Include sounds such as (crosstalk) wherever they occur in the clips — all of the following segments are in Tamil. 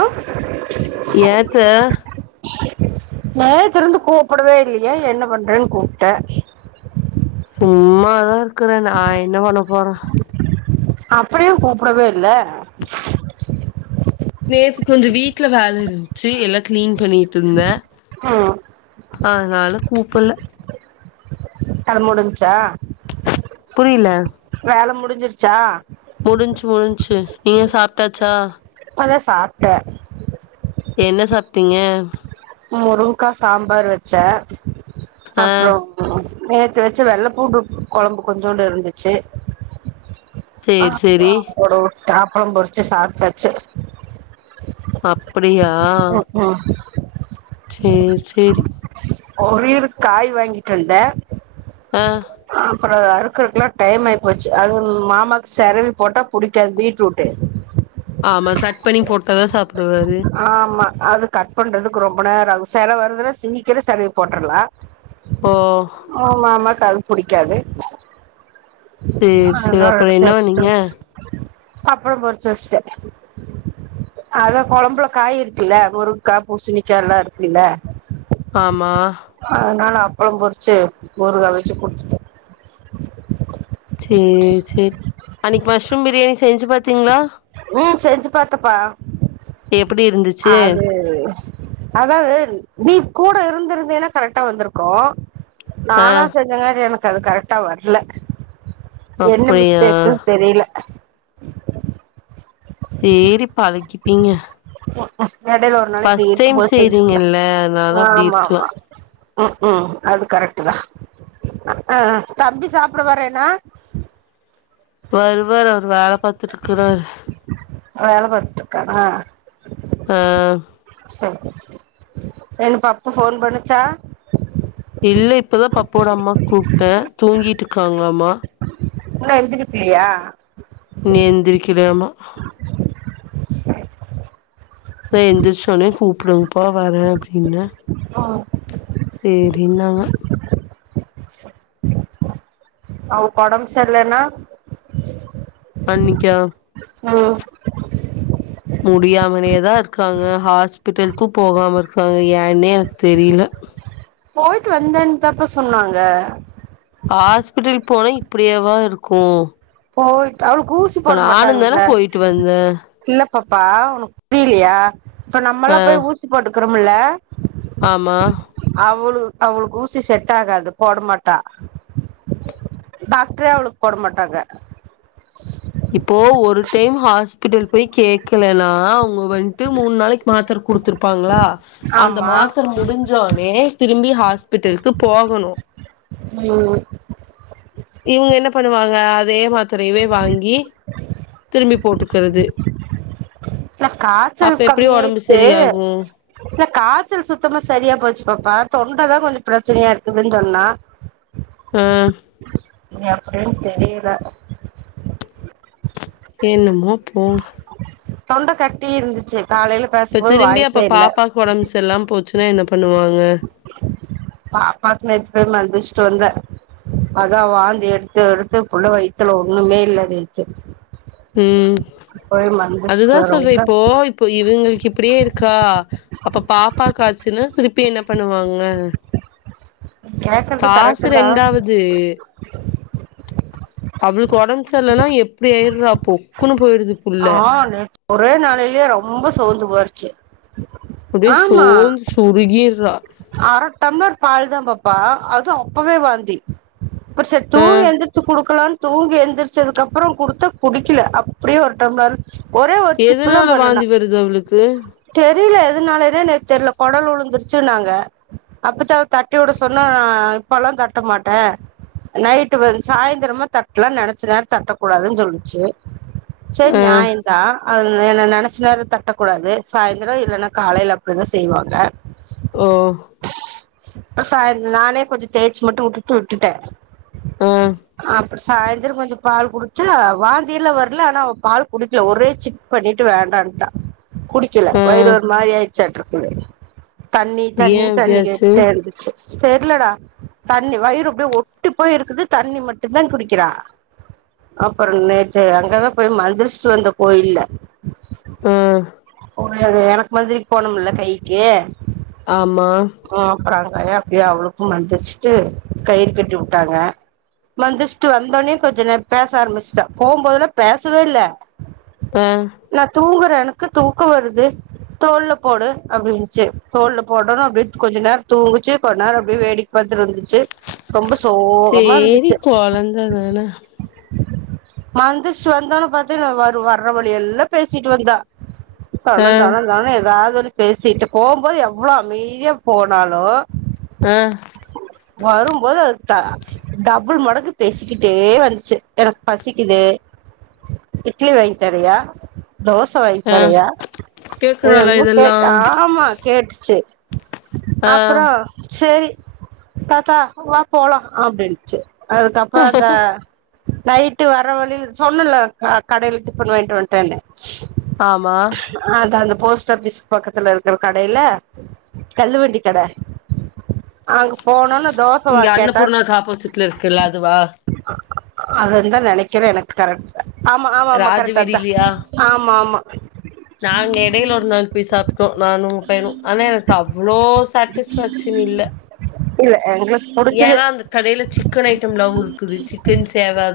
அஹ் ஏத்த நேத்திருந்து கூப்படவே இல்லையே என்ன பண்றேன்னு கூப்பிட்டே ம்மாதா இருக் க்குறே நா என்ன பண்ண போற அப்டியு கூப்புடவே இல்ல நேத்து கொஞ்சொ வீட்டுல வேலை இருந்துச்சு எல்லாம் கிளீன் பண்ணிட்டு இருந்தே ம் அதுனால கூப்பல கல முடுன்ச்சா புரியல முடிஞ்சிருச்சா முடிஞ்சு முடிஞ்ச்சு நீங்க சாப்பிட்டாச்சா இப்போதா சாப்ட்ட என்ன சாப்பிட்டீங்க முருங்க்கா சாம்பார் வச்சே ஆ அப்பறோ நேத்து வச்ச வெள்ள பூண்டு கொழம்பு கொஞ்சோண்டு இருந்துச்சு. (inaudible) சேரி சேரி அப்பளம் பொறிச்சு சாப்ட்டாச்சு அப்டி ப்டியா ம் (inaudible) சேரி செரி ஒரே ஒரு காய் வாங்கிட்டு வந்த ஆ அப்பறொ அறுக்குறக்குல்லா டைம் ஆகி போச்சு அது மாமாக்கு செரவி போட்டா புடிக்காது பீட்ரூட்டு ஆமா சட் பண்ணி போட்டதா சாப் டுவாரு ஆமா அது கட் பண்றதுக்கு ரொம்ப நேரொ ஆகு செலவருதுன்னா சீக்கிரம் செலவி போட்டுரலா ஓ ஓ மாமாக்கது புடிக்காது. சரி சரி அப்பறொ என்ன பண்ணீங்க கப்பளம் பொறிச்சு வச்சுட்ட அத கொழம்புல காய் இருக்குல்ல முருங்க்கா பூசணிக்கா எல்லா இருக்குல்ல ஆமா ப்புளம் பொறிச்சு ஊறுகா வச்சு குடித்துட்ட சேரி சரி அன்னைக்கு மஷ்ரூம் பிரியாணி செஞ்சு பாத்தீங்களா உம் செஞ்சு பாத்தப்பா எப்டி இருந்துச்சு அது அதாவது நீ கூட இருந்திருந்தேன்னா கரெக்டா வந்திருக்கூ ஆ நானா செஞ்சன்னா அது எனக் அது கரெக்டா வர்ல என்ன அப்டியா மிஸ்டேக்குன் தெரில (inaudible) (inaudible) சேரிப்பா அதுக்கிப்பீங்க எடையில ஒரு நாளைக்கு நீ ஃபஸ்ட் இருக்கும் டைம் போது செஞ்சுக்கலா செய்றீங்கல்ல அனாலா அப்டி இருக்லா உம் உம் அது கரெக்ட் தா ஆஹ் தம்பி சாப்ட வரேனா வருவாரு ஒரு வேழப் பாத்துருக்குறார் வேல பாத்துட்ருக்காரா ஆஹ் செரி சரி என் பப்பு ஃபோன் பண்ணுச்சா இல்ல இப்பதா பப்போட அம்மாக்கு கூப்ட்ட தூங்கிட்ருக்காங்களாமா இன்னு எந்திரிப்ளியா இன்னு எந்திரிக்கலையாமா இதோ எந்திரிச்சோன கூப்டுங்ப் பா வறே அப்டின்ன ம் சேரினாங்க அவக் கொடம் சர்லன்னா பண்ணிக்கோ முடியாமலெயே தா இருக்காங்க ஹாஸ்பிட்டல்க்கு போகாம இருக்காங்க ஏனே எனக்கு தெரில போயிட்டு வந்தேன் தாப்பா சொன்னாங்க ஹாஸ்பிட்டல் போய் இப்பிடியேவா இருக்கூ போய் இப்ப நானு தான போயிட்டு வந்தே பப்பா உனக்கு புரிலெயா இப்ப ஆ நம்மல்லா போய் ஊசி போட்டுக் க்குரமுள்ள ஆமா அவுளு அவளுக்கு ஊசி செட் ஆகாது போட மாட்டா டாக்டரே அவளுக்கு போட மாட்டாங்க இப்போ ஒரு டைம் ஹாஸ்பிட்டல் போய் கேக்லெனா அவுங்க வந்ட்டு மூணு நாளைக்கு மாத்தரக் குடுத்துருப்பாங்களா அந்த ஆமா மாத்தர முடிஞ்சோனே திரும்பி ஹாஸ்பிட்டல்க்கு போகணு ம்யு இவங்க என்ன பண்ணுவாங்க அதே மாத் திரையவே வாங்கி திரும்பி போட்டுக்குறது இல்ல காய்ச்சல் அப்ப எப்டி ஒடம்பு கம்மியாயிடுச்சு சரியாகு இல்ல காச்சல் சுத்தமா சரியா போச்சு பாப்பா தொண்ட தா கொஞ்ச பிரெச்சனையா இருக்கு அப்டின் சொன்னா ஆஹ் எப்டின் தெரில என்னமோ போ தொண்ட கட்டி இருந்துச்சு காலைல இப்ப பேசுபோது திரும்பி அப்ப வாய்சே இல்ல பாப்பாக்கு ஒடம்பு சரியில்லாம போச்சுன்னா என்ன பண்ணுவாங்க பாப்பாக்கு நேத்தி போய் மருபிடியு ச் சொந்த வந் தா வாந்தி எடுத்து எடுத்து புள்ள வைத்துல ஒண்ணுமே இல்ல நேத்து ம் போய் அதுதா மருந்துடிச்சுட்டு சொல்ற வரவுந்தா இப்போ இப்போ இதுங்களுக்கு இப்டியே இருக்கா அப்ப பாப்பா ஆச்சுன்னா திருப்பி என்ன பண்ணுவாங்க கேக்குறது காசு கரெக்ட் தா ரெண்டாவது அவுளுக்கு ஒடம் சரில்லலைன்னா எப்டி ஆயிட்ரா அப்போ குனு போய்டுது புல்ல ஆ நேத்து ஒரே நாளைலயே ரொம்ப சோர்ந்து போச்சு அப்டியே சோன் சொருகிறா அர டம்லர் பால் அதா பாப்பா அதுவு அப்பவே வாந்தி அப்ற சேர் தூங்கி ஆஹ் எழுந்திர்ச்சு குடுக்கலான் தூங்கி எழுந்திரச்சதுக்கப்புற குடுத்த குடிக்கல அப்டியே ஒரு டம்ளர் ஒரே ஒரு சிப்பு தா எதனால பண்ணுனா வாந்தி வருது அவளுக்கு தெரில எதனாலனே எனக் தெர்ல கொடல் உழுந்திருச்சுன்னாங்க அப்பத்த அவ தட்டிவுட சொன்னா நா இப்பல்லா தட்ட மாட்டே நைட்டு வ சாயந்திரமா தட்லா நெனைச்ச நேர தட்டக்கூடாதுன்னு சொல்லிச்சு ச ஆஹ் நியாயந்தா அது என்ன நெனச்ச நேர தட்டக்கூடாது சாயந்தர இல்லைன்னா காலைல அப்டிதா செய்வாங்க ஆஹ் அ சாய நானே கொஞ்சொ தேச்சு மட்டு விட்டுட்டு விட்டுட்டே ம் அப்புடி சாயந்தர கொஞ்சொ பால் குடிச்சா வாந்திலா வர்ல ஆனா அவ பால் குடிக்ல ஒரே சிப் பண்ணிட்டு வேண்டான்ட்டா குடிக்கல வயிறு ஆஹ் ஒரு மாரி ஆயிச்சட்ருக்குது தண்ணி தண்ணி ஏன் தண்ணி அப்படியாச்சு கேட்டே இருந்துச்சு தெர்லடா தண்ணி வயிறு அப்டியே ஒட்டி போய் இருக்குது தண்ணி மட்டு தா குடிக்கிறா அப்புற நேத்து அங்கதா போய் மந்திரிச்ட்டு வந்த கோயில்ல ஆஹ் போன அது எனக்கு மந்திரிக் போனும்ல கைக்கு ஆமா பா அப்டியே அவளுக்கு மந்திருச்சுட்டு கயிறு கட்டி வுட்டாங்க மந்திச்ட்டு வந்தோனே கொஞ்ச நே பேச ஆரம்பிச்ட்டா போகும்போதல்ல பேசவே இல்ல ஆஹ் நா தூங்குறே எனக்கு தூக்க வருது தோல்ல போடு அப்டின்னுச்சு தோல்ல போடணு அப்டியே கொஞ்ச நேர தூங்குச்சு கொஞ்ச நேர அப்டியே வேடிக் வந்து இருந்துச்சு ரொம்ப சோகமா சரி இருந்துச்சு குழந்த தானே வந்து சேந்தோன (unintelligible) வர் வர்ற வழி எல்லா பேசிட்டு வந்தா தண ஆஹ் தன தன ஏதாவது பேசிட்டு போகும்போது எவ் எவ்வளோ அமைதியா போனாலும் ஆஹ் வரும்போது அத் ட டபுள் மடங்கு பேசிக்கிட்டே வந்துச்சு எனக்கு பசிக்குது இட்லி வாங்கி தரியா தோசை வாங்கி ஆஹ் தரியா கேக்குறாளா என்னென்னமோ கேட்டா இதெல்லாம் ஆமா கேட்டுச்சு செரி ஆ அப்புறம் செரி தாத்தா வா போலாம் அப்படினுச்சு அதுக்கப்பறம் அந்த நைட்டு வர வழில சொன்னல கடையில டிப்பன் வாயிண்ட் வ வந்துட்டேன்னு ஆமா போஸ்ட் ஆபிஸ்க்கு பக்கத்துல இருக்ற கடைல தல்லுவண்டி கட அங்க போனோன தோச வா இங்க கேட்டா அன்னபூர்னாக்கு ஆப்போசிட்ல இருக்குல்ல அதுவா அதுந்தான் நெனைக்கறேன் எனக்கு கரெக்ட் ஆமா ஆமா ஆமா கரெக்ட் அதான் ராஜவீதிலியா ஆமா ஆமா நாங்க இடையில ஒரு நாள் போய் சாப்ட்டோம் நானு உங்க பைனும் ஆனா எனக்கு அவ்வளோ சாட்டிஸ்பஷன் இல்ல இல்ல எங்களுக்கு புடிச்சது ஏன்னா அந்த கடையில சிக்கன் ஐட்டம் எலாவும் இருக்குது சிக்கன் சேவா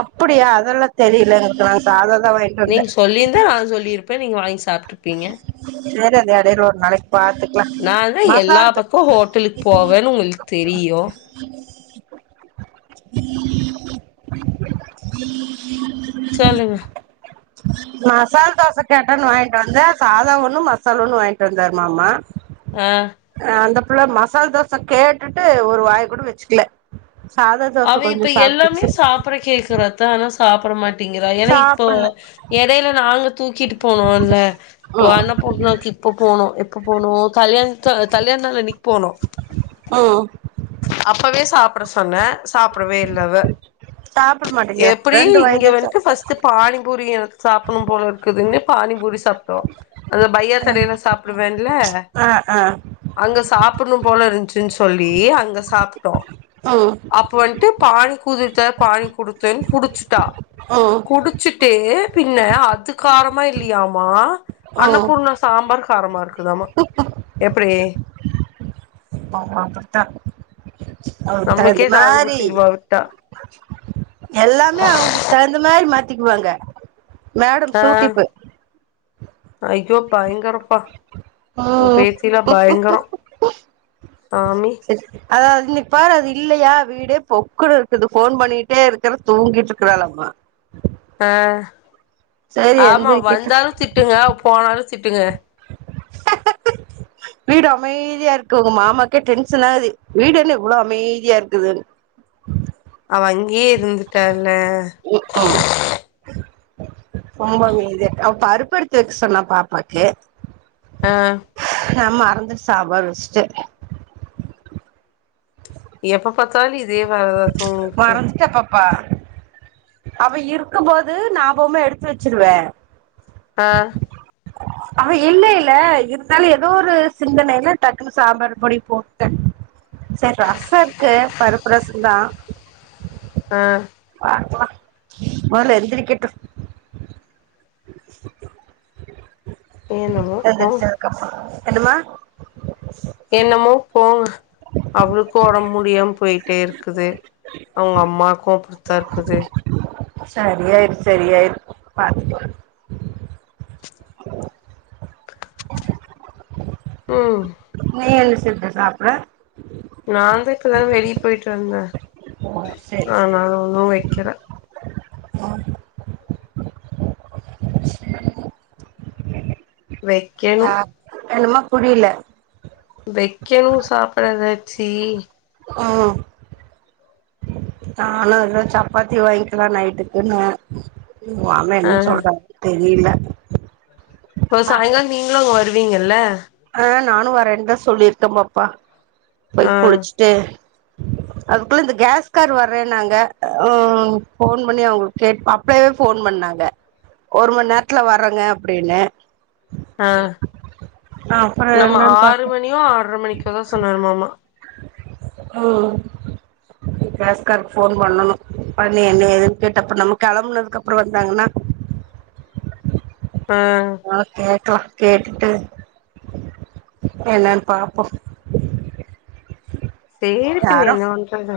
அப்படியா அதெல்லா தெரியல எனக்கு நங்க (unintelligible) நீங்க சொல்லிருந்தா நான் சொல்லிருப்பேன் நீங்க வாங்கி சாப் ப்பீங்க சரி அது எடையில ஒரு நாளைக்கு பாத்துக்கலா நான் தான் எல்லா மசால் த- பக்கமும் ஹோட்டலுக்கு போவேன்னு உங்களுக்கு தெரியும் சொல்லுங்க மசால் தோச கேட்டன்னு வாங்கி வந்த சாதாவ ஒன்னும் மசால ஒன்னும் வாங்கிட்டு வந்தாரு மாமா ஆ ஆஹ் அந்த இல்ல மசால தோச கேட்டுட்டு ஒரு வாய் கூட வச்சுக்கல சாதா தோச அவ இப்ப கொஞ்சோ எல்லாமே சாப்ட்டுச்சு சாப்ட கேக்குற அதான் சாப்ட மாட்டி ங்கிற ஏன்னா இப்போ சாப்புட்ல எடையில நாங்க தூக்கிட்டு போனோம்ல்ல இப்ப ம் அன்னபூர்னாக்கு இப்ப போனோம் இப்ப போனோ கல்யாணத் கல்யாண நாள் ன்னிக்கி போனோ ம் அப்பவே சாப் அப்ரம் சொன்ன சாப்டவே இல்ல அவ சாப்பிட மாட்டேங்கிற எப்டி ரெண்டு இங்க வாய் தா வன்டு சாப்ட்டா ஃபர்ஸ்ட்ட் பானிபூரி எனக்கு சாப்புனும் போல இருக்குதுன்னு பானிபூரி சத்தம் அந்த ஃபையா கடையில சாப்பிடுவேன்ல ஆ ஆ அங்க சாப் பிணும் போல இருந்துச்சுன்னு சொல்லி அங்க சாப்ட்டோ ம் அப்ப வன்ட்டு பாணி குடுத்ல பானி குடுத்த குடிச்சு ட்டா ம் குடிச்சு ட்டு பின்ன அது காரமா இல்லயாமா ம் அன்னபூர்ணா சாம்பார் காரமா இருக்குதாமா எப்பிடி அவங்க அப்டித்தா அவங்களுக்கு தகுந்த நம்மளுக்கே காது மாரி குத்திருவா விட்டா எல்லாமே அவங்களுக்கு தகுந்த மாரி மாத்தி த்திக்குவாங்க மேடம் ஆ சூட்டிப்பு ஐயோ பயாங்கறப்பா உன் ம் பேச்சில பயங்கரம் செரி அதாது பார் அது இல்லயா வீடே பொக்குனு இருக்குது போன் பண்ணிட்டே இருக்கற தூங்கிட்டு இருக்குறாளாம்மா ஆஹ் ஆமா எந்திரிக்கட்டு வந்தாலும் திட்டுங்க போனாலும் ச்சிட்டுங்க வீடு அமைதியா இருக்கு உங்க மாமாக்கே டென்ஷன் ஆகுது வீடென்னு இவ்ளோ அமைதியா இருக்குதுன்னு அவ அங்கேயே இருந்துட்டால ரொம்பவே இது அவ பருப்பெடுத்து வெக்க சொன்னா பாப்பாக்கு ஆஹ் நா மறந்துட்டு சாப்பாடு வெச்சுட்ட எப்ப பத்தாலு இ இதே வேல தா அத்த உங்களுக்கு ப்பா அவ இருக்கு போது நாபொமே எடுத்து வச்சிருவே ஆ ஆ இல்ல இல்ல இருந்தாலு ஏதோ ஒரு சிந்தனையில டக்குன்னு சாம்பார் பொடி போட்டே சரி ரச இருக்கு பருப்பு ரச தா ஆ பாக்கலா மொதல்ல எந்திரிக்கட்டு என்னமோ போங்க எந்திரிச்சதுக்கு அப்புறோ என்னம்மா என்னமோ போங்க அவுளுக்கு ஒடம்பு முடியாம போயிட்டே இருக்குது அவுங்க அம்மாக்கு அப் தர்க்குது செரி ஆயிரு செரி ஆயிரு பாத்துக்கலா ம் நீ என்ன சொ செர் போய் சாப்றே நா தா இப்பதா வெளியே போயிட்டு வந்தே ஓ சேரி ஆனால ஒண்ணு வெக்கல ஆ சேரி வெ கேனு என்னமா புரியில வைக்கணு சாப்பிட ஏதாச்சி ம் நானு அதா சப்பாத்தி வாய்ங்கிலா நைட்டுக்குன்னே ஊ மாமெ என்ன சொல்றாருனு தெரி இல்ல ஓ சாயிங்காலோ நீங்களு அங்க வருவீங்கல்ல ஆ நானு வரேனுதா சொல்லிருக்கே பாப்பா போய் ஆ குளிச்சுட்டு அதுக்குள்ள இந்த கேஸ்கார் வறேனாங்க ஃபோன் பண்ணி அவுங்களுக் கேட்பா அப்பயே ஃபோன் பண்ணாங்க ஒர் மண் நேரத்துல வறேங்க அப்டின்னு ஆ அப்புறோ நம்ம என்னன்னு ஆறு பாத்தே மணியோ ஆற மணிக்கோ தா சொன்னரு மாமா ம் கேஸ்காருக்கு ஃபோன் பண்ணணு பண்ணி என்ன ஏதுன்னு கேட்டு அப்பறே நம்ம கெளம்புனதுக்கு அப்புறோ வந்தாங்கன்னா ஆ ஆ கேக்கலா கேட்டுட்டு என்னன்னு பாப்போ சேரி பின்ன என்ன என்னபன்றது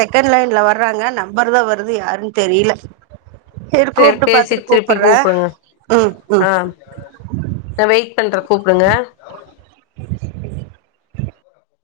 செகெண்ட் லைன்ல வர்றாங்க நம்பர் தா வருது யாருன்னு தெரியல செரி சேரி கூப்ட்டு பேசிட் பாத்துட்டு திருப்பி கூப்பட்றே கூப்டுங்க ம் ம் ஆ நா வெயிட் பண்றே கூப்புடுங்க